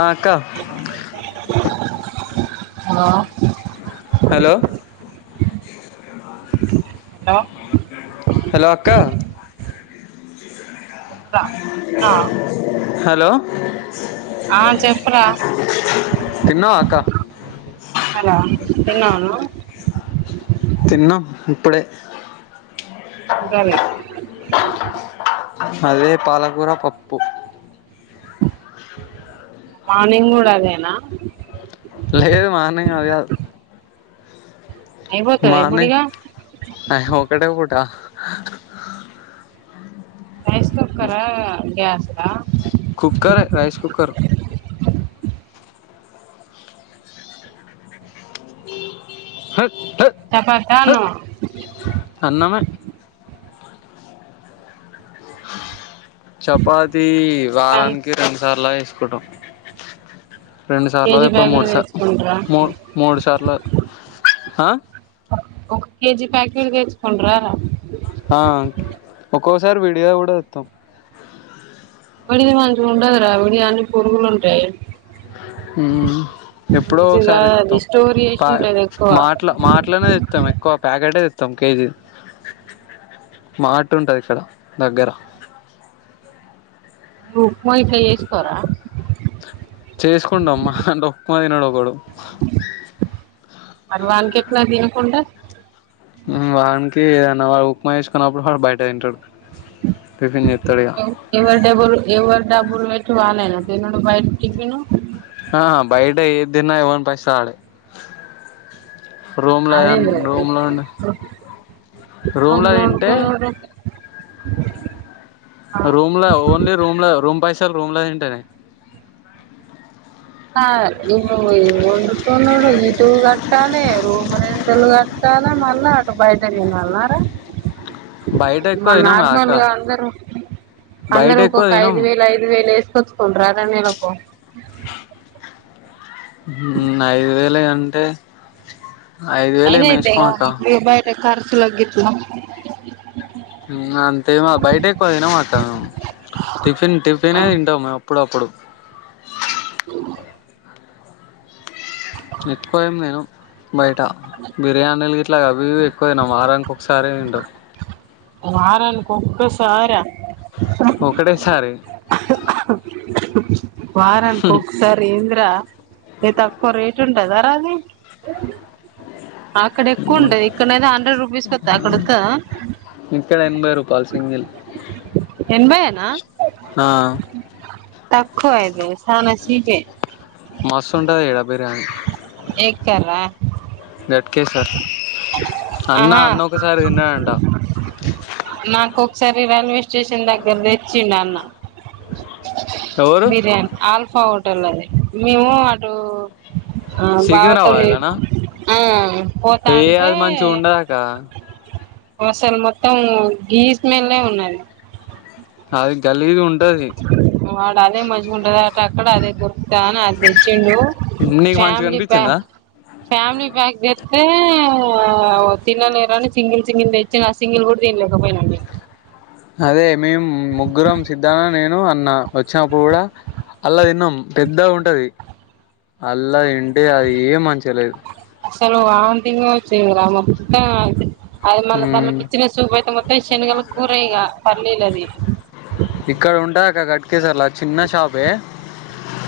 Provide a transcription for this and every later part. ఆ అక్క ఆ హలో హలో చెప్పురా హలో అక్క తిన్నావ హలో ఆ చెప్పు రా తిన్నావా అక్క తిన్నావ నువ్వు తిన్నాం ఇప్పుడే ఉండాలి మాది పాలకూర పప్పు మార్నింగ్ కూడా అదేనా లేదు మార్నింగ్ అది కాద్ అయిపోతదా ఇప్పుడు మార్నింగ్ ఇగ ఆ ఒక్కటే పూట రైస్ కుక్కరా గ్యాస్ రా cooker rice cooker hot hot తపతాను హట్ అన్నమే చపాతి అన్ వారానికి రెండు సార్లు అయి కోట రెండు సార్లు కేజీ అవిప్పు ప్యాకెట్ మూడుసా తెచ్చుకుంటరా మూ మూడు సార్లు ఆ ఒక కేజీ ప్యాకెట్ తెచ్చుకుండ్రా రా ఆ ఒక్కోసారి విడియా కూడా తీత్తం బడికి మంచిగుండదురా విడియో అన్ని పురుగులుంటాయి. మ్ ఎప్పుడో మంచిగా ఒకసారి అది ఇస్తాం స్టోర్ చేసి పాయ ఉంటది ఎక్కువ మాట్ల మాట్లనే తెత్తం ఎక్కువ ప్యాకెటే తెత్తం కేజీ మార్ట్ ఉంటది ఇక్కడ దగ్గర. ఉప్మా ఇట్లా చేసుకోరా చేసుకుంటాం మహమ్ ట ఉప్మా తినడు ఒకడు మరి వానికెట్ల తినుకుంటే వానికి ఏదన్నా వా ఉప్మా వేసుకున్నప్పుడు వాడు బయట తింటాడు టిఫిన్ చేస్తాడు ఇక ఎవ ఎవరు డబ్బులు ఎవరు డబ్బులు పెట్ టు వాళ్లేనా తినుడు బయట టిఫిను పైస ఆడే రూమ్లా యావన్ రూమ్ లో నే రూమ్ లో వండుకోనీరు రూమ్ల ఓన్లీ రూమ్ ల రూమ్ పైసల్ రూమ్ల తింటేనే. కాదు ఇప్పుడు ఈ వండుకొనుడు ఇటు కట్టాలే రూమ్ రెంటులు కట్ కట్టాలా మల్లా అటు బయట తినాల్నారా బయట ఎక్కువ మల్ తినం నార్మల్ అక్క గా అందరుూ, బయట అందరుూ ఎక్కువ ఒక్కొక్క తినం ఐదు వేలు ఐదు వేలు ఏస్ క్కొచుకుంటారా రా నెలకు మ్ ఐదు వేలె అంటే ఐదు వేలు పైన ఏమి అయితయి కదా వేసుకోమక్క ఇప్పుడు ఈ బయట ఖర్చులకు గిట్ల మ్ అంతే మా బయట ఎక్కువ తినం అక్క మేము టిఫిన్ టిఫినే తింటాం మే అప్పుడప్పుడు అ ఎక్కువ ఏం తినం బయట బిర్యానీలు గిట్ల అవి ఇవి ఎక్కువ తినం వారానికి ఒకసారె తింటాం వారానికి ఒక్కసార? ఒక్కటే సారి. వారానికి ఒక్కసారి ఏందిరా ఏ తక్కువ రేట్ ఉంటద రా అది అక్కడ ఎక్కువ ఉంటది ఇక్కడనైతె హండ్రెడ్ రూపీస్ కి వత్తది అక్కడ వత్తదా? ఇక్కడ ఎనభై రూపాయల్ సింగల్ ఎనబై ఏ నా ఆ తక్కువ అయితే చానా చీపే మస్తుంటది ఈడ బిర్యానీ ఎక్కర్ర దట్ కే ఫర్ ఆహా నాకొకసారి రైల్వే స్టేషన్ దగ్గర తెచ్చిండు అన్న ఎవరు బిర్యానీ ఆల్ఫా హోటల్ లోది మేము అటు ఆ బావతో న సికింద్రాబాద్లనా ఏ పోతాండ అది మంచిగా ఉండదక్క అసలు మొత్తం గీస్ మీద ఉన్నది అ వాడు అదే మజ్గా ఉంటది అట అక్కడ అదే దొరుకుతా అని అది తెచ్చ ఏ నీకు మంచిగా ఫ్యామలీ పా అనిపించిందా ఫ్యామిలీ ప్యాక్ పెతే తిన్ననిర సింగిల్ సింగిల్ తెచ్చి నా సింగిల్ కూడా తి లేకపోైనా అదే మేము ముగ్గురం సిద్ధాన నేను నే అన్న వచ్చినప్పుడు కూడా అల్లా తిన్నం పెద్ద ఉంటది అల్లా ఏంటే అది ఏం మంచిలేదు సలు వా తింగ్ వచ్చి రామ పా అతే అది మన ఉమ్ దానిలోకి ఇచ్చిన సూపు అయితే మొత్తం శనగల కూరయగా పర్లీలుది ఇక్కడ ఉండ ఓకే సార్లా చిన్న షాపే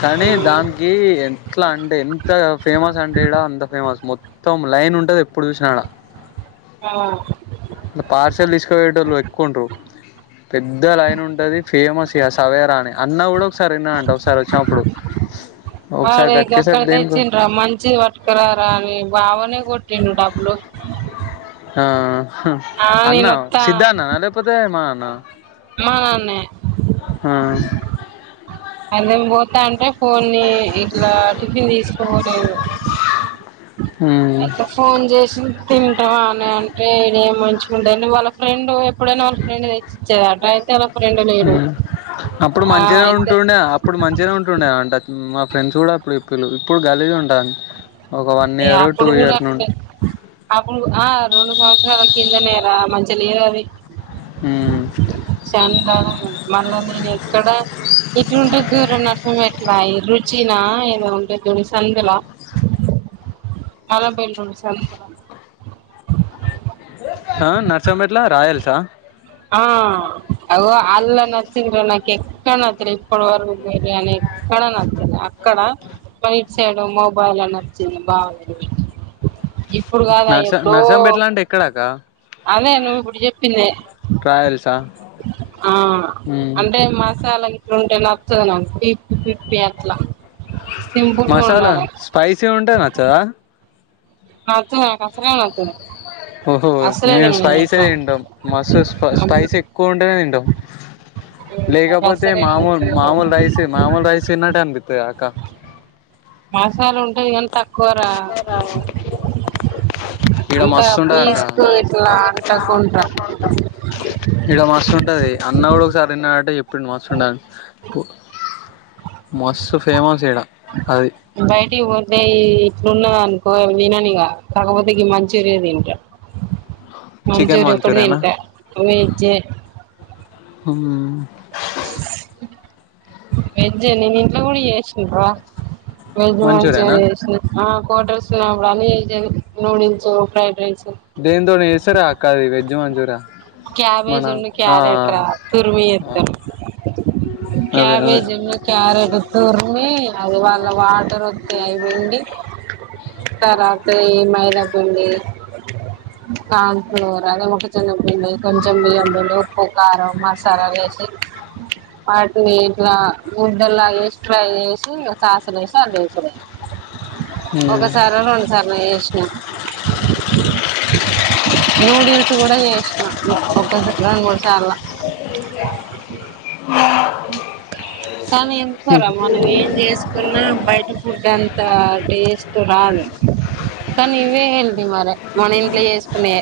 కానీ దానికి ఎట్లా అంటే ఎంత ఫేమస్ అంటే ఇ అంత ఫేమస్ మొత్తం ొ తము లైన్ ఉంటది ఎప్పుడు చూసినాడ ఆ పార్సెల్ తీసుకుేట వాళ్ళు ఎక్కువండ్రు పెద్ద లైన్ ఉంటుంది ఫేమస్ ఇక సవేరాని అన్న కూడా ఒకసారి విన్నాంట ఒకసారి వచ్చినప్పుడు ఒకసారి వాడే ఇక అక్కడ గట్కేసరి దేనికో తెచ్చిండరా మంచి పట్కరారా అని బావనే కూడా రెను టాపులు ఆ అన్నా సిద్ధ అన్నానా అదేపోతే మా అన్నా నాన్నే అదేం పోతా అంటే కొన్ని ఇట్లా టిఫిన్ తీసుకోలేదు ఉమ్ అయితే ఫోన్ చేసి తింటాంమాని అంటే ఏడ మంచి ఉంటే వాళ్ళ ఫ్రెండ్ ఎప్పుడైనా వాళ్ళ ఫ్రెండ్ ఇచ్చేదాడు అప్పుడు ఆ మంచిగానే అయితే ఉంటుండే అప్పుడు మంచిగానే ఉంటుండ అంట మా ఫ్రెండ్స్ కూడా ఇప్పుడు ఇప్పులు ఇప్పుడు గగాలిగా ఉంటాంది ఒక వన్ ఇయర్ టూ ఏప్పుడు ఇయర్ నుండి కూడాప్పుడు రణ కిందనేరా మంచి లేదు అది హ చంగా మళ్ళా నేను ఎక్కడ ఇటు ఉంటే దూరం నర్సం బై రుచిన ఏదో ఉంట తుని సందలా కలబయిల్ నుూడు సాల స ఆ అ అలా నచ్చకు్ర నాకు ఎక్కడ నచ్చలే ఇప్పుడు వ బిర్యానీి కనన్తనా అక్కడ పైట్ చేయడం మొబైల్ అని వచ్చింది బాగుందిది ఇప్పుడు కాదా నర్స ఎప్పుడో నర్సంపేట్ల అంటే ఎక్కడక్క అదే నువ్వు ఇప్పుడు చెప్పింది ట్ర్రాయల్ ఆ అంటే మాసాల రంటే వతుంది నా ఫిఫ ఫి అంతలా మసాలా స్పైసీ ఉంటా నచ్చదా [unintelligible] ఓహో అసలే మేము తినను స్పైసే అట్లా తింటాం మస్తు స్పైస్ ఎక్కువ ఉంటే తింటాం నాకు లేకపోతే అసలే మామూలు నచ్చదు మామూలు రైస్ మామూలు రైస్ తిన్నట్టు అనిపిత కదా అక్క ఆ మసాల ఉంటది ఏం తక్కువరా ఇడ మస్తు ఉండదాకా ఇట్లా అంటకుంట్రా ఈడ మస్తు ఉంటది అన్న కూడా ఒకసారి తిన్నాడంటా చెప్పండు మస్తు ఉంట మస్ ఫేమస్ ఇడ అది ఇప్పుడున్నద అనుకో తిననిక కాకపోతే ఇ మంచి ఉరది ఇంట్లో చికెన్ మంచూరియ ఒకటి మంచూరియనా తరింట వెజ్ వెజ ఇంట్లో కూడా చేస వెజ్ మంచూరియనా మంచూర్ చే హోటల్స్ ఉన్నాప్పుడు అన్న చేస నూడిల్స్ ఫ్రైడ్ రైస్ దేనింతోనే చేస్తారు అక్క అది వెజ్ మంచూరియా మన క్యాబేజ్ ఉన్ను ఆ క్యారెట రా తుర్మిీ ఆ అదే అదే క్యాబేజ్ ఎ క ఆారడుత్తూరు అదివల్ల వాటర్ వస్తే అయివండి తర్వాత మైదా పిండి కార్న్ఫ్లోర్ అదే ముఖ చెన్న పిండి కొంచెం బియ్యం లేండి ఉప్పు కారం మసాలా వే వాటిని ఇట్లా ముద్దలా వేసి ఫ్రై చేేసి సాసన వేసి అ మ్మ్ ఒకసారి రెండు సార్లు చేసినాను నూడిల్స్ కూడా చేసిన ఒక రెండు మూడు సార్లు కానీ ఎందుకురా మనం ఏం చేసుకున్నా బయట ఫుడ్ అంతా టేస్ట్ రాదు కానీ ఇవే హెల్తీ మరి మన ఇంట్లో చేసుకునే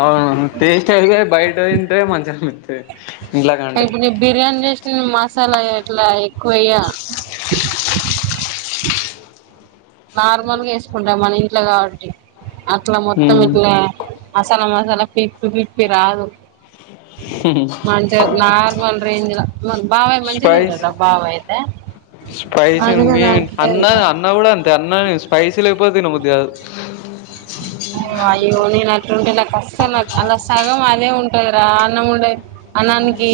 అవును టస్ట్ అయిగా బయట తింటే మంచిగా అనిపిస్తాది ఇప్పుడు నేను బిర్యానీ [unintelligible] అసలా అట్లా ఎక్కువయ్యా నార్మల్గా వేసుకుంటాారు మన ఇంట్లో కాబట్టి అట్లా మొత్తం మ్మ్ ఇట్లా మసాలా మసాలా పిప్ప పిప్పి రాదు మంచిగా నార్మల్ రేంజ్ల బావాయి స్పైస్ మంజంలో బావయితే స్పైసీ మీ అన్న అన్న కూడా అంతే అన్న స్పైసీ లేకపోతే తిన బుద్ది కాదు అయ్యో నేను అట్లుంటే నాకు వస్తాను నాకు అలా సగం అదే ఉంటది దారుణంగా ఉండే అన్నానికి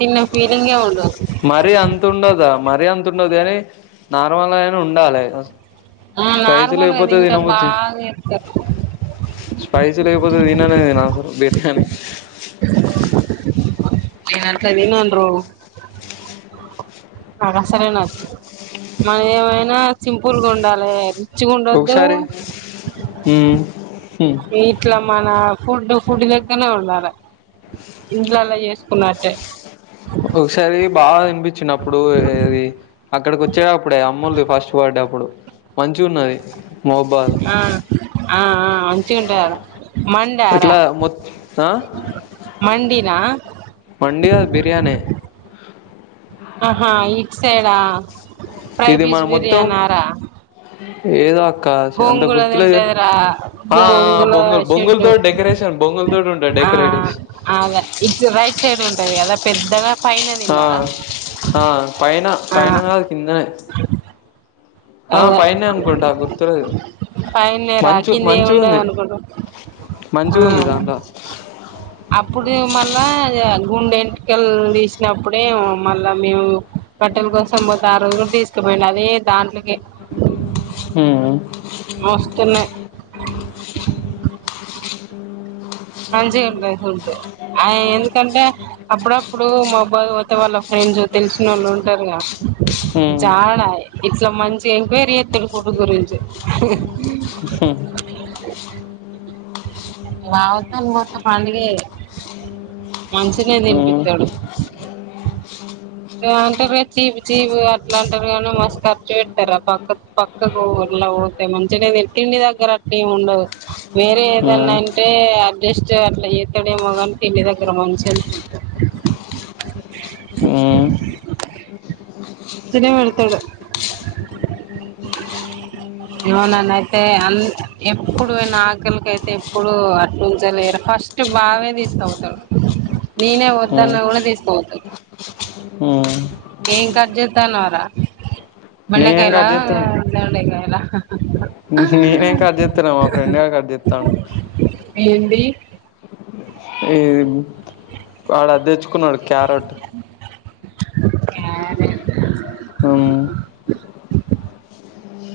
తిన్న ఫీలింగే ఉండదు మరీ అంత ఉండదా మరీ అంత ఉండదు కాని నార్మల్ గాయినా ఉండాలి ఆ స్పైసీ నార్మల్ అది లేకపోతే ఇంత తినబుద్ది బాగా ఇతారు స్పైసీ లేకపోతే తిననే తినసలు బిర్యానీ [unintelligible] నాకు అసలే నచ్చదు మాది ఏమైనా సింపుల్గా ఉండాలి రిచ్గా ఉండొద్దు ఔసారి ఇట్లా మన ఫుడ్ ఫుడ్ దగ్గరనే ఉండాలి ఇంట్ల అలా చేసుకున్నట్టే ఒకసారి బాగా వినిపించినప్పుడు ఇది అక్కడికి వచ్చేటప్పుడే అమ్ములది ఫస్ట్ బర్డే అప్పుడు మంచి ఉన్నది మహబాద్ ఆ ఆ ఆ మంచుకుంటారు మందారా ఇట్లా మొ ఆ మండిన ట్టనే ఫై పీస్ బిర్యానర ఏద అంత గుర్తులేదు కానీ ఉంటదిరా ఆ గోంగూర బొంగులు షెడ్డు బొంగుల్తో డెకరేషన్ బొంగుల్ తోటి ఉంటాయి ఆ డెకరేట్ ఆ అద ఇ రైట్ సైడ్ ఉంటది కదా పెద్దగా పైన ఆ తిన్నారా ఆ పైనా ఆ పైన గాదు కిందనే ఆ పైనే అనుకుంటా గుర్తులేదు పైన నేర కింది ఏముండదు అనుకుంటాం మంచిగ ఉంది దాంట్లో అప్పుడు మళ్ళా గుండె క్క తీసినప్పుడే మళ్ళా మేము బట్టల కోసం పోతే ఆ రోజులు తీస్ కమైనాది హు మస్తున్నాయ్ ఆ మంచిగుంట ఫుడ్ ఆయ ఎందుకంటే అప్పుడప్పుడు మా అబ్బాయి పోతే వాళ్ళ ఫ్రెండ్ కొంచం తెలిసినోళ్ళు ఉంటారుగా హ్మ్ జాడా ఇట్లా మంచి ఎంక్వైరీ ఎస్తాడు ఫుడ్ గురించి ఆ నా త పండుగే మంచిగానే హ్మ్ తినిపిత్తాడు అంతే చిపు చీపు అట్లాంటరు కానీ మస్ ఖర్చు పెడతారు ఆ పాప పక్క పక్కకులాడతాయి మంచిగా తిండి దగ్గర అట్లేం ఉండవు వేరే ఏదన్నా అంటే అడ్జస్ట్ అట్లా చేతాడేమో కాని తిండి దగ్గర మంచిని అ ఉ తినే ఎడుతడు ఏమననయితే అన్ ఎప్పుడునాకలికైతే ఎప్పుడు అట్లుంచలేరు ఫస్ట్ బావే తీసుకపోతాడు నేనే వద్దన్న హ్మ్ కూడా తీసుకోపోతాడు హ్మ్ ఏ కర్జ త్తనవార నేనేం బెండకాయలా కట్ చేత్తను దొండకాయలా నేనేం కడ్ జీతలేనా మా ఫ్రెండ్ గాడు కట్ జేత్తాండు ఏంది ఈ వాడు అది తెచ్చుకున్నాడు క్యారెట్ క్యారెట్ అ